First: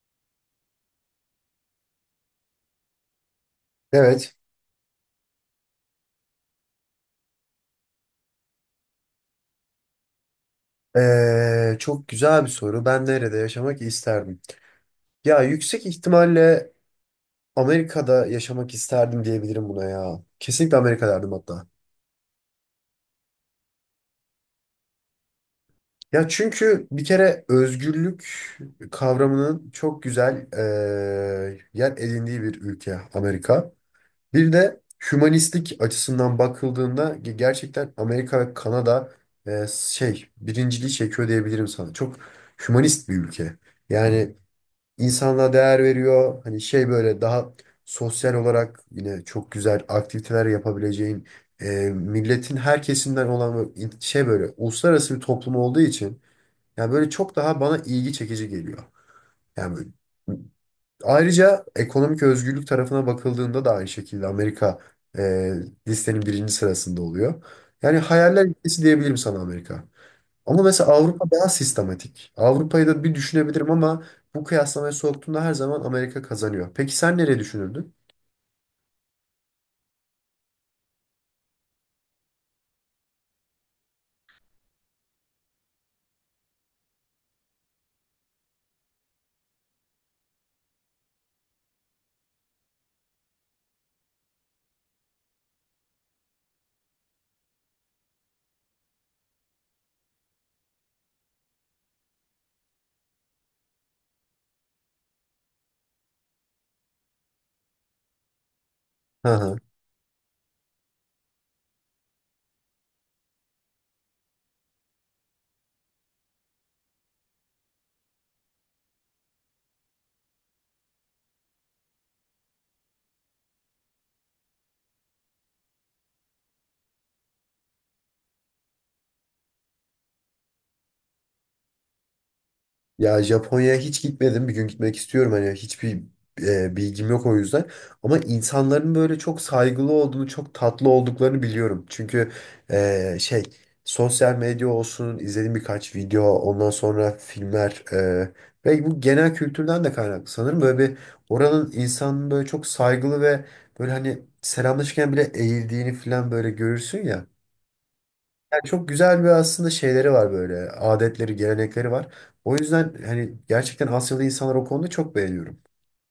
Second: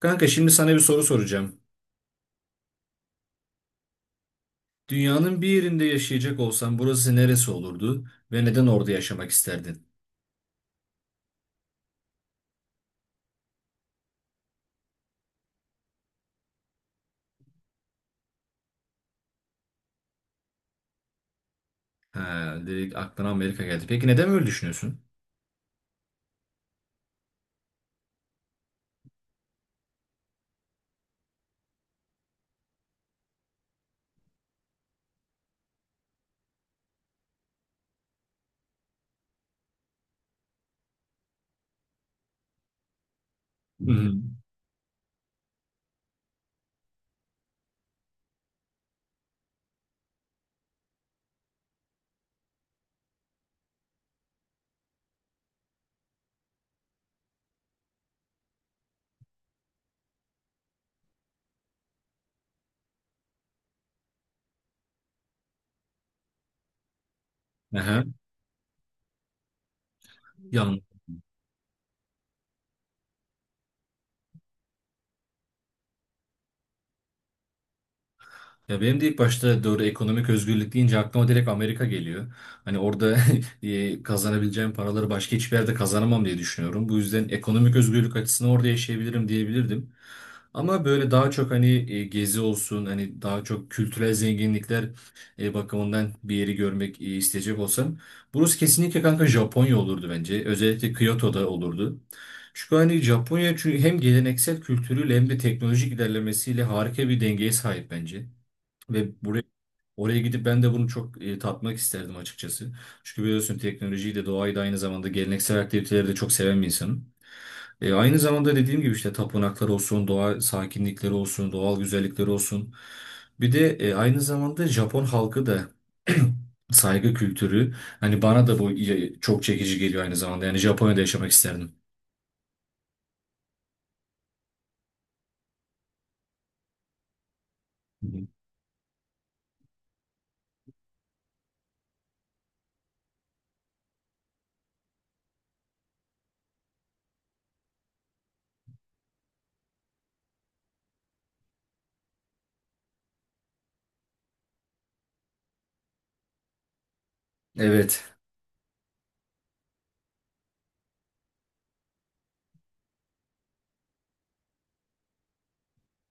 Kanka şimdi sana bir soru soracağım. Evet. Dünyanın bir yerinde yaşayacak olsan burası neresi olurdu ve neden orada yaşamak isterdin? Çok güzel bir soru. Ben nerede yaşamak isterdim? Ya yüksek ihtimalle Amerika'da yaşamak isterdim diyebilirim buna ya. Kesinlikle Amerika derdim hatta. Ha, direkt aklına Amerika geldi. Peki neden böyle düşünüyorsun? Ya çünkü bir kere özgürlük kavramının çok güzel yer edindiği bir ülke Amerika. Bir de hümanistlik açısından bakıldığında gerçekten Amerika ve Kanada birinciliği çekiyor diyebilirim sana. Çok hümanist bir ülke. Hı hı. Yani insanlığa değer veriyor. Hani şey böyle daha sosyal olarak yine çok güzel aktiviteler yapabileceğin milletin her kesimden olan böyle böyle uluslararası bir toplum olduğu için yani böyle çok daha bana ilgi çekici geliyor. Yani böyle- Ayrıca ekonomik özgürlük tarafına bakıldığında da aynı şekilde Amerika e, listenin birinci sırasında oluyor. Yani Aha, hayaller ülkesi diyebilirim sana Amerika. Ama yanlış. mesela Avrupa daha sistematik. Avrupa'yı da bir düşünebilirim ama bu kıyaslamaya soktuğumda her zaman Amerika kazanıyor. Peki sen nereye düşünürdün? Ya benim de ilk başta doğru ekonomik özgürlük deyince aklıma direkt Amerika geliyor. Hani orada kazanabileceğim paraları başka hiçbir yerde kazanamam diye düşünüyorum. Bu yüzden ekonomik özgürlük açısından orada yaşayabilirim diyebilirdim. Ama böyle daha çok hani gezi olsun, hani daha çok kültürel zenginlikler bakımından bir yeri görmek isteyecek olsam burası kesinlikle kanka Japonya olurdu bence. Özellikle Kyoto'da olurdu. Çünkü hani Japonya çünkü hem geleneksel kültürüyle hem de teknolojik ilerlemesiyle harika bir dengeye sahip bence. Ve Hı hı. oraya gidip ben de bunu çok tatmak isterdim açıkçası. Çünkü biliyorsun teknolojiyi de doğayı da aynı zamanda geleneksel aktiviteleri de çok seven bir insanım. Aynı zamanda dediğim gibi işte tapınaklar olsun, doğa sakinlikleri olsun, doğal güzellikleri olsun. Bir de aynı zamanda Japon halkı da saygı kültürü. Hani bana da bu çok çekici geliyor aynı zamanda. Yani Japonya'da yaşamak isterdim. Ya Japonya'ya hiç gitmedim. Bir gün gitmek istiyorum. Hani hiçbir bilgim yok o yüzden. Hı Ama hı. insanların böyle çok saygılı olduğunu, çok tatlı olduklarını biliyorum. Çünkü e, şey sosyal medya olsun, izlediğim birkaç video, ondan sonra filmler ve bu genel kültürden de kaynaklı sanırım. Böyle bir oranın insanın böyle çok saygılı ve böyle hani selamlaşırken bile eğildiğini falan böyle görürsün ya. Evet. Çok güzel bir aslında şeyleri var böyle. Adetleri, gelenekleri var. O yüzden hani gerçekten Asyalı insanlar o konuda çok beğeniyorum.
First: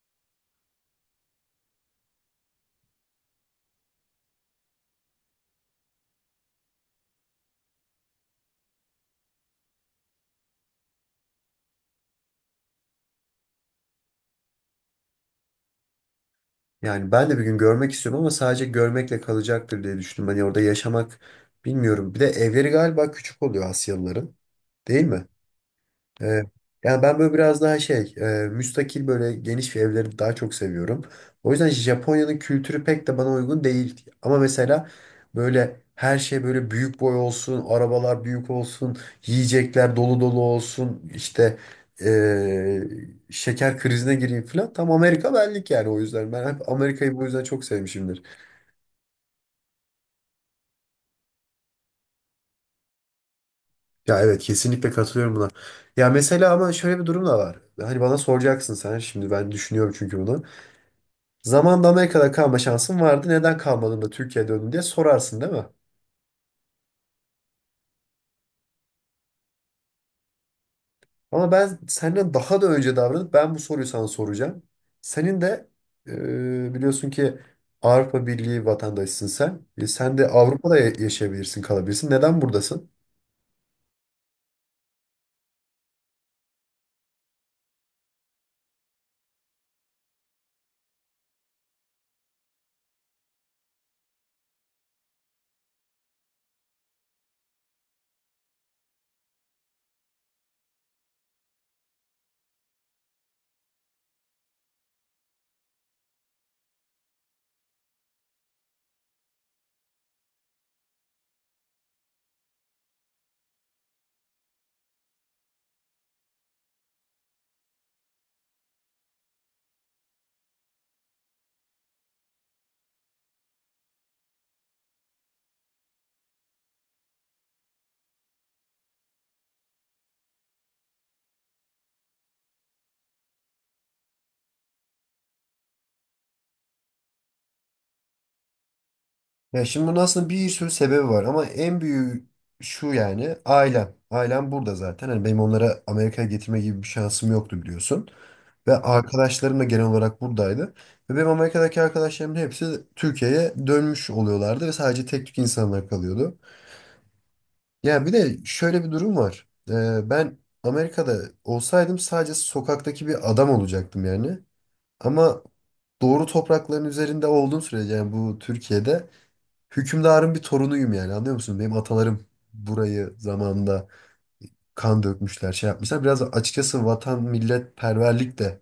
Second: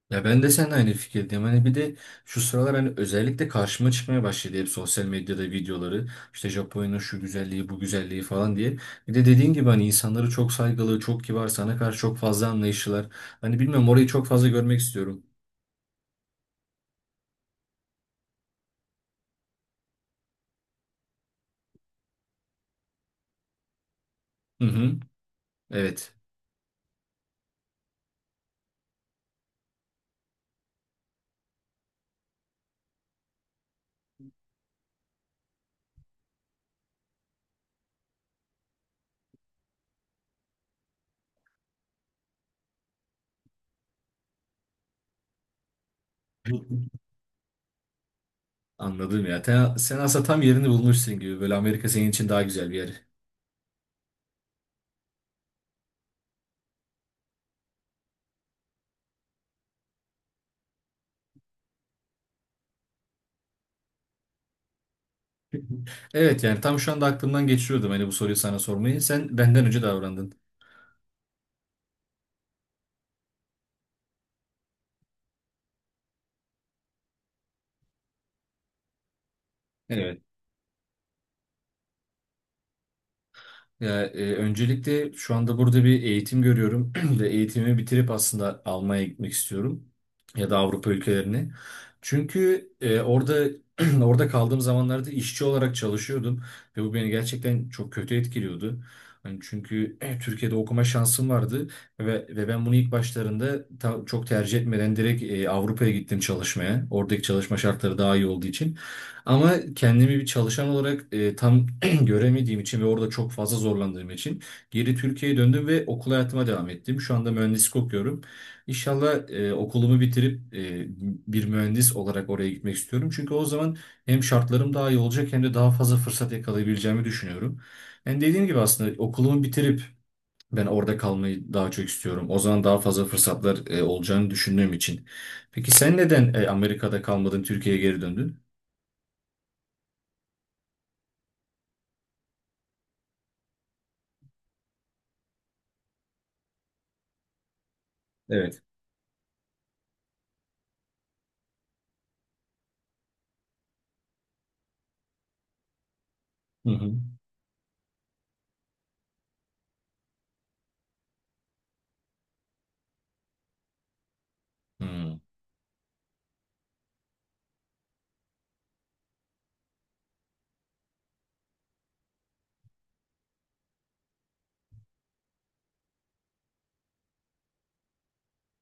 Ya ben de seninle aynı fikirdeyim. Hani bir de şu sıralar hani özellikle karşıma çıkmaya başladı hep sosyal medyada videoları. İşte Japonya'nın şu güzelliği, bu güzelliği falan diye. Bir de dediğin gibi hani insanları çok saygılı, çok kibar, sana karşı çok fazla anlayışlılar. Hani bilmiyorum orayı çok fazla görmek istiyorum. Yani ben de bir gün görmek istiyorum ama sadece görmekle kalacaktır diye düşündüm. Hani orada yaşamak bilmiyorum. Bir de evleri galiba küçük oluyor Asyalıların. Hı hı. Değil mi? Evet. Ee, Yani ben böyle biraz daha müstakil böyle geniş bir evleri daha çok seviyorum. O yüzden Japonya'nın kültürü pek de bana uygun değil. Ama mesela böyle her şey böyle büyük boy olsun, arabalar büyük olsun, yiyecekler dolu dolu olsun, işte e, şeker krizine gireyim falan. Tam Amerika benlik yani o yüzden. Ben hep Amerika'yı bu yüzden çok sevmişimdir. Anladım ya. Sen aslında tam yerini bulmuşsun gibi. Böyle Amerika senin için daha güzel bir yer. Ya evet kesinlikle katılıyorum buna. Ya mesela ama şöyle bir durum da var. Hani bana soracaksın sen şimdi ben düşünüyorum çünkü bunu. Zamanında Amerika'da kalma şansın vardı. Neden kalmadın da Türkiye'ye döndün diye sorarsın değil mi? Evet, yani tam şu anda aklımdan geçiriyordum hani bu soruyu sana sormayı. Sen benden önce davrandın. Ama ben senden daha da önce davranıp ben bu soruyu sana soracağım. Senin de biliyorsun ki Avrupa Birliği vatandaşısın sen. E, sen Evet. de Avrupa'da yaşayabilirsin, kalabilirsin. Neden buradasın? Öncelikle şu anda burada bir eğitim görüyorum ve eğitimimi bitirip aslında Almanya'ya gitmek istiyorum ya da Avrupa ülkelerine. Çünkü orada orada kaldığım zamanlarda işçi olarak çalışıyordum ve bu beni gerçekten çok kötü etkiliyordu. Hani çünkü Türkiye'de okuma şansım vardı ve ben bunu ilk başlarında çok tercih etmeden direkt Avrupa'ya gittim çalışmaya. Oradaki çalışma şartları daha iyi olduğu için. Ama kendimi bir çalışan olarak tam göremediğim için ve orada çok fazla zorlandığım için geri Türkiye'ye döndüm ve okul hayatıma devam ettim. Şu anda mühendislik okuyorum. İnşallah okulumu bitirip bir mühendis olarak oraya gitmek istiyorum. Çünkü o zaman hem şartlarım daha iyi olacak hem de daha fazla fırsat yakalayabileceğimi düşünüyorum. Yani dediğim gibi aslında okulumu bitirip ben orada kalmayı daha çok istiyorum. O zaman daha fazla fırsatlar olacağını düşündüğüm için. Peki sen neden Amerika'da kalmadın, Türkiye'ye geri döndün? Ya şimdi bunun aslında bir sürü sebebi var ama en büyüğü şu yani ailem. Ailem burada zaten. Hani benim onlara Amerika'ya getirme gibi bir şansım yoktu biliyorsun. Evet. Ve arkadaşlarım da genel olarak buradaydı. Ve benim Amerika'daki arkadaşlarımın hepsi Türkiye'ye dönmüş oluyorlardı ve sadece tek tük insanlar kalıyordu. Hı hı. Ya bir de şöyle bir durum var. Ben Amerika'da olsaydım sadece sokaktaki bir adam olacaktım yani. Hmm. Ama doğru toprakların üzerinde olduğum sürece yani bu Türkiye'de hükümdarın bir torunuyum yani anlıyor musun? Benim atalarım burayı zamanında kan dökmüşler, şey yapmışlar. Biraz açıkçası vatan millet perverlik de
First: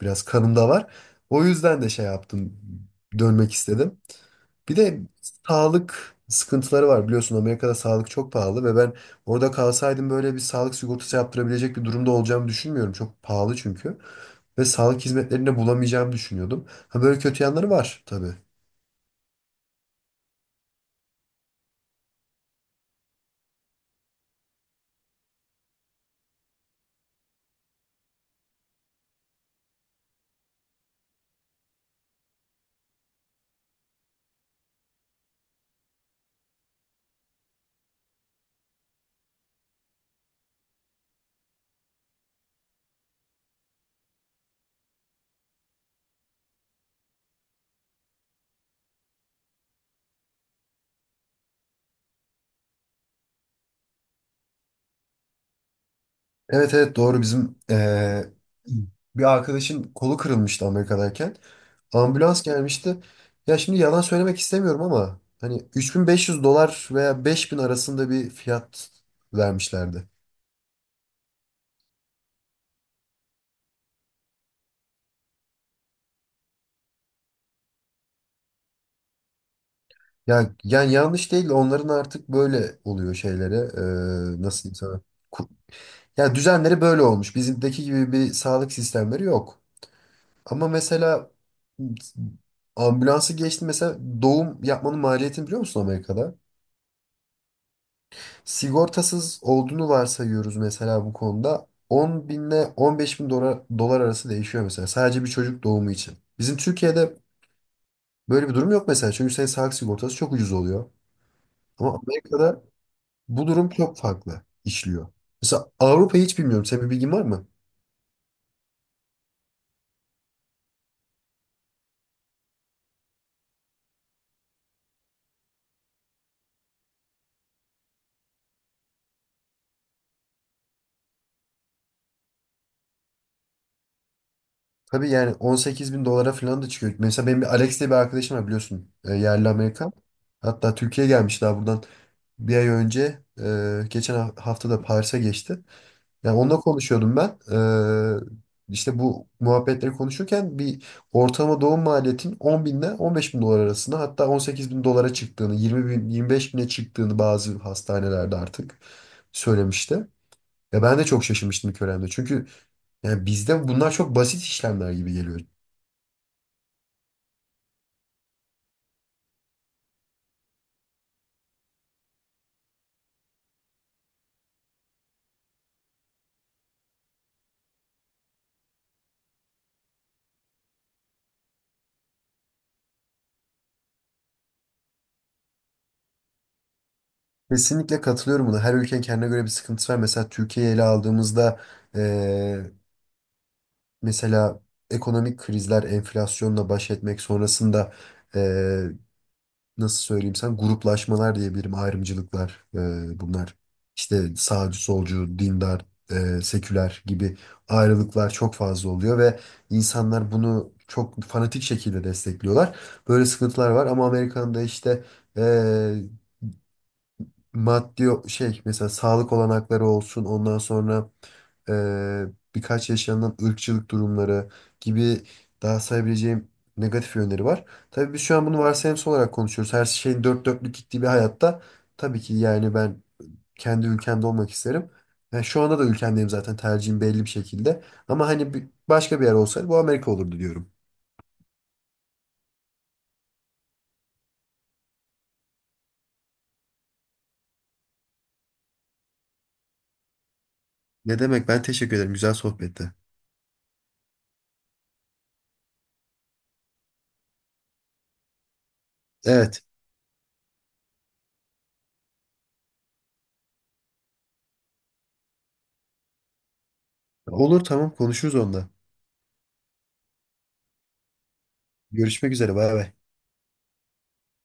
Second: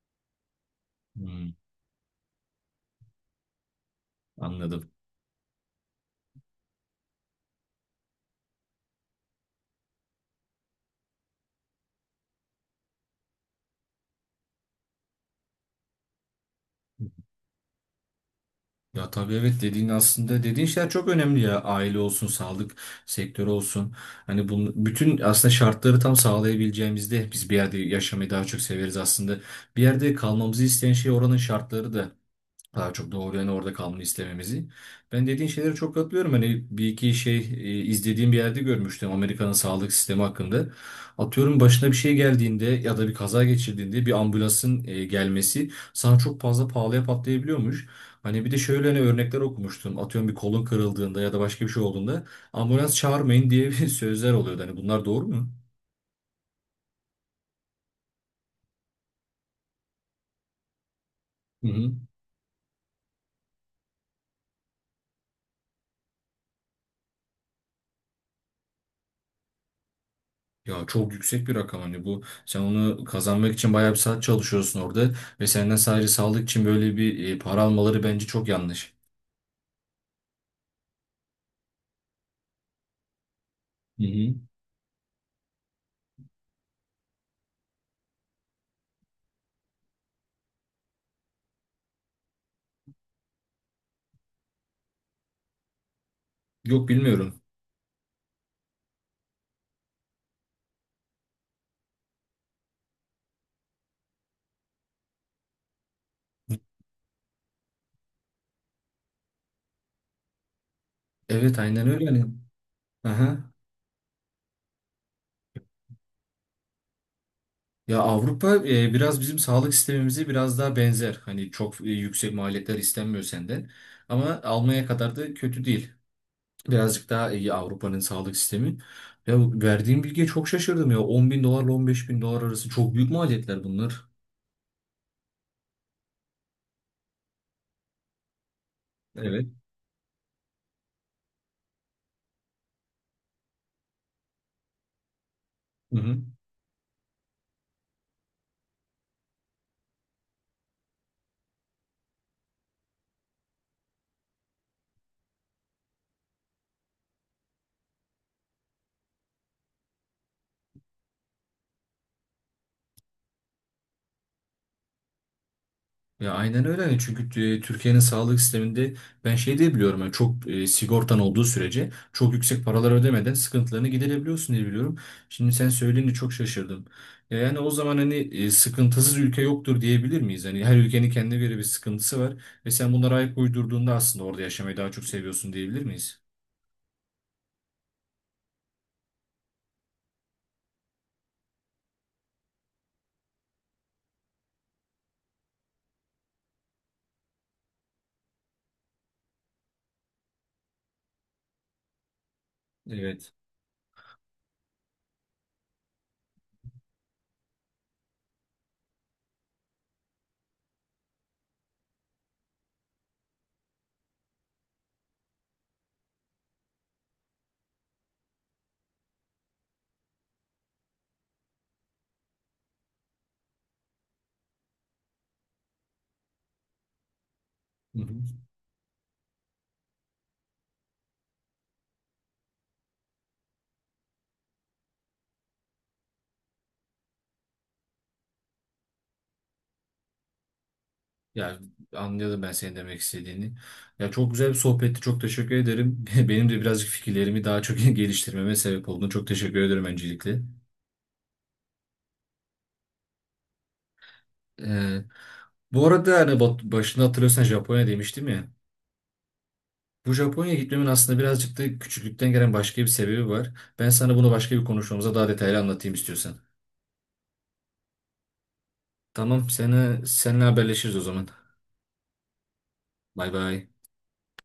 biraz kanımda var. O Hmm, yüzden de şey yaptım, dönmek istedim. Bir anladım. de sağlık sıkıntıları var biliyorsun Amerika'da sağlık çok pahalı ve ben orada kalsaydım böyle bir sağlık sigortası yaptırabilecek bir durumda olacağımı düşünmüyorum. Çok pahalı çünkü. Ve sağlık hizmetlerini de bulamayacağımı düşünüyordum. Ha böyle kötü yanları var tabii. Ya tabii, evet, dediğin aslında dediğin şeyler çok önemli ya, aile olsun, sağlık sektörü olsun, hani bunun bütün aslında şartları tam sağlayabileceğimizde biz bir yerde yaşamayı daha çok severiz aslında. Bir yerde kalmamızı isteyen şey oranın şartları da daha çok doğru, yani orada kalmanı istememizi. Ben dediğin şeylere çok katılıyorum. Hani bir iki şey izlediğim bir yerde görmüştüm Amerika'nın sağlık sistemi hakkında. Atıyorum başına bir şey geldiğinde ya da bir kaza geçirdiğinde bir ambulansın gelmesi sana çok fazla pahalıya patlayabiliyormuş. Hani bir de şöyle hani örnekler okumuştum. Atıyorum bir kolun kırıldığında ya da başka bir şey olduğunda ambulans çağırmayın diye bir sözler oluyordu. Hani bunlar doğru mu? Evet, evet, doğru bizim bir arkadaşın kolu kırılmıştı Amerika'dayken. Hı hı. Ambulans gelmişti. Ya şimdi yalan söylemek istemiyorum ama hani 3500 dolar veya 5000 arasında bir fiyat vermişlerdi. Ya çok yüksek bir rakam, hani bu, sen onu kazanmak için bayağı bir saat çalışıyorsun orada ve senden sadece sağlık için böyle bir para almaları bence çok yanlış. Yani, yanlış değil de onların artık böyle oluyor şeylere Hı hı. Nasıl diyeyim sana? Ku- Yani düzenleri böyle olmuş. Bizimdeki gibi bir sağlık sistemleri yok. Ama mesela ambulansı geçti mesela doğum yapmanın maliyetini biliyor musun Amerika'da? Yok, bilmiyorum. Sigortasız olduğunu varsayıyoruz mesela bu konuda. 10 binle 15 bin dolar, dolar arası değişiyor mesela. Sadece bir çocuk doğumu için. Bizim Türkiye'de böyle bir durum yok mesela. Çünkü senin sağlık sigortası çok ucuz oluyor. Evet, aynen Ama öyle hani. Amerika'da bu Aha. durum çok farklı işliyor. Mesela Avrupa'yı hiç bilmiyorum. Senin bir bilgin var mı? Ya Avrupa biraz bizim sağlık sistemimize biraz daha benzer. Hani çok yüksek maliyetler istenmiyor senden. Ama almaya kadar da kötü değil. Birazcık daha iyi Avrupa'nın sağlık sistemi. Ya verdiğim bilgiye çok şaşırdım ya. 10 bin dolarla 15 bin dolar arası çok büyük maliyetler bunlar. Tabii yani 18 bin dolara falan da çıkıyor. Mesela benim bir Alex diye bir arkadaşım var biliyorsun. E, Evet. Yerli Amerikan. Hatta Türkiye'ye gelmiş daha buradan bir ay önce. E, geçen hafta da Paris'e geçti. Hı hı. Yani onunla konuşuyordum ben. İşte bu muhabbetleri konuşurken bir ortalama doğum maliyetin 10 binle 15 bin dolar arasında hatta 18 bin dolara çıktığını, 20 bin, 25 bine çıktığını bazı hastanelerde artık söylemişti. Ya ben de çok şaşırmıştım ilk öğrendiğimde. Çünkü yani bizde bunlar çok basit işlemler gibi geliyor. Ya aynen öyle. Hani çünkü Türkiye'nin sağlık sisteminde ben şey diye biliyorum, yani çok sigortan olduğu sürece çok yüksek paralar ödemeden sıkıntılarını giderebiliyorsun diye biliyorum. Şimdi sen söyleyince çok şaşırdım. Ya yani o zaman hani sıkıntısız ülke yoktur diyebilir miyiz? Hani her ülkenin kendine göre bir sıkıntısı var ve sen bunlara ayak uydurduğunda aslında orada yaşamayı daha çok seviyorsun diyebilir miyiz? Kesinlikle katılıyorum buna. Her ülkenin kendine göre bir sıkıntısı var. Mesela Türkiye'yi ele aldığımızda ee, mesela ekonomik krizler, enflasyonla baş etmek sonrasında nasıl söyleyeyim sen gruplaşmalar diyebilirim ayrımcılıklar Evet. bunlar işte sağcı solcu dindar seküler gibi ayrılıklar çok fazla oluyor ve insanlar bunu çok fanatik şekilde destekliyorlar böyle sıkıntılar var ama Amerika'nın da işte e, maddi o- şey mesela sağlık olanakları olsun ondan sonra eee, birkaç yaşanan ırkçılık durumları gibi daha sayabileceğim negatif yönleri var. Hı hı. Tabii biz şu an bunu varsayımsal olarak konuşuyoruz. Her şeyin dört dörtlük gittiği bir hayatta tabii ki yani ben kendi ülkemde olmak isterim. Yani şu anda da ülkemdeyim zaten tercihim belli bir şekilde. Ama hani başka bir yer olsaydı bu Amerika olurdu diyorum. Ya anladım ben senin demek istediğini. Ya çok güzel bir sohbetti. Çok teşekkür ederim. Benim de birazcık fikirlerimi daha çok geliştirmeme sebep olduğunu çok teşekkür ederim öncelikle. Ne demek, ben teşekkür ederim, güzel sohbetti. Ee, Bu arada hani başında hatırlıyorsan Japonya demiştim ya. Evet, Bu Japonya'ya gitmemin aslında birazcık da küçüklükten gelen başka bir sebebi var. Ben sana bunu başka bir konuşmamıza daha detaylı anlatayım istiyorsan. olur, tamam, konuşuruz onda. Tamam, seni seninle haberleşiriz o zaman. Görüşmek üzere, bay bay. Bay bay.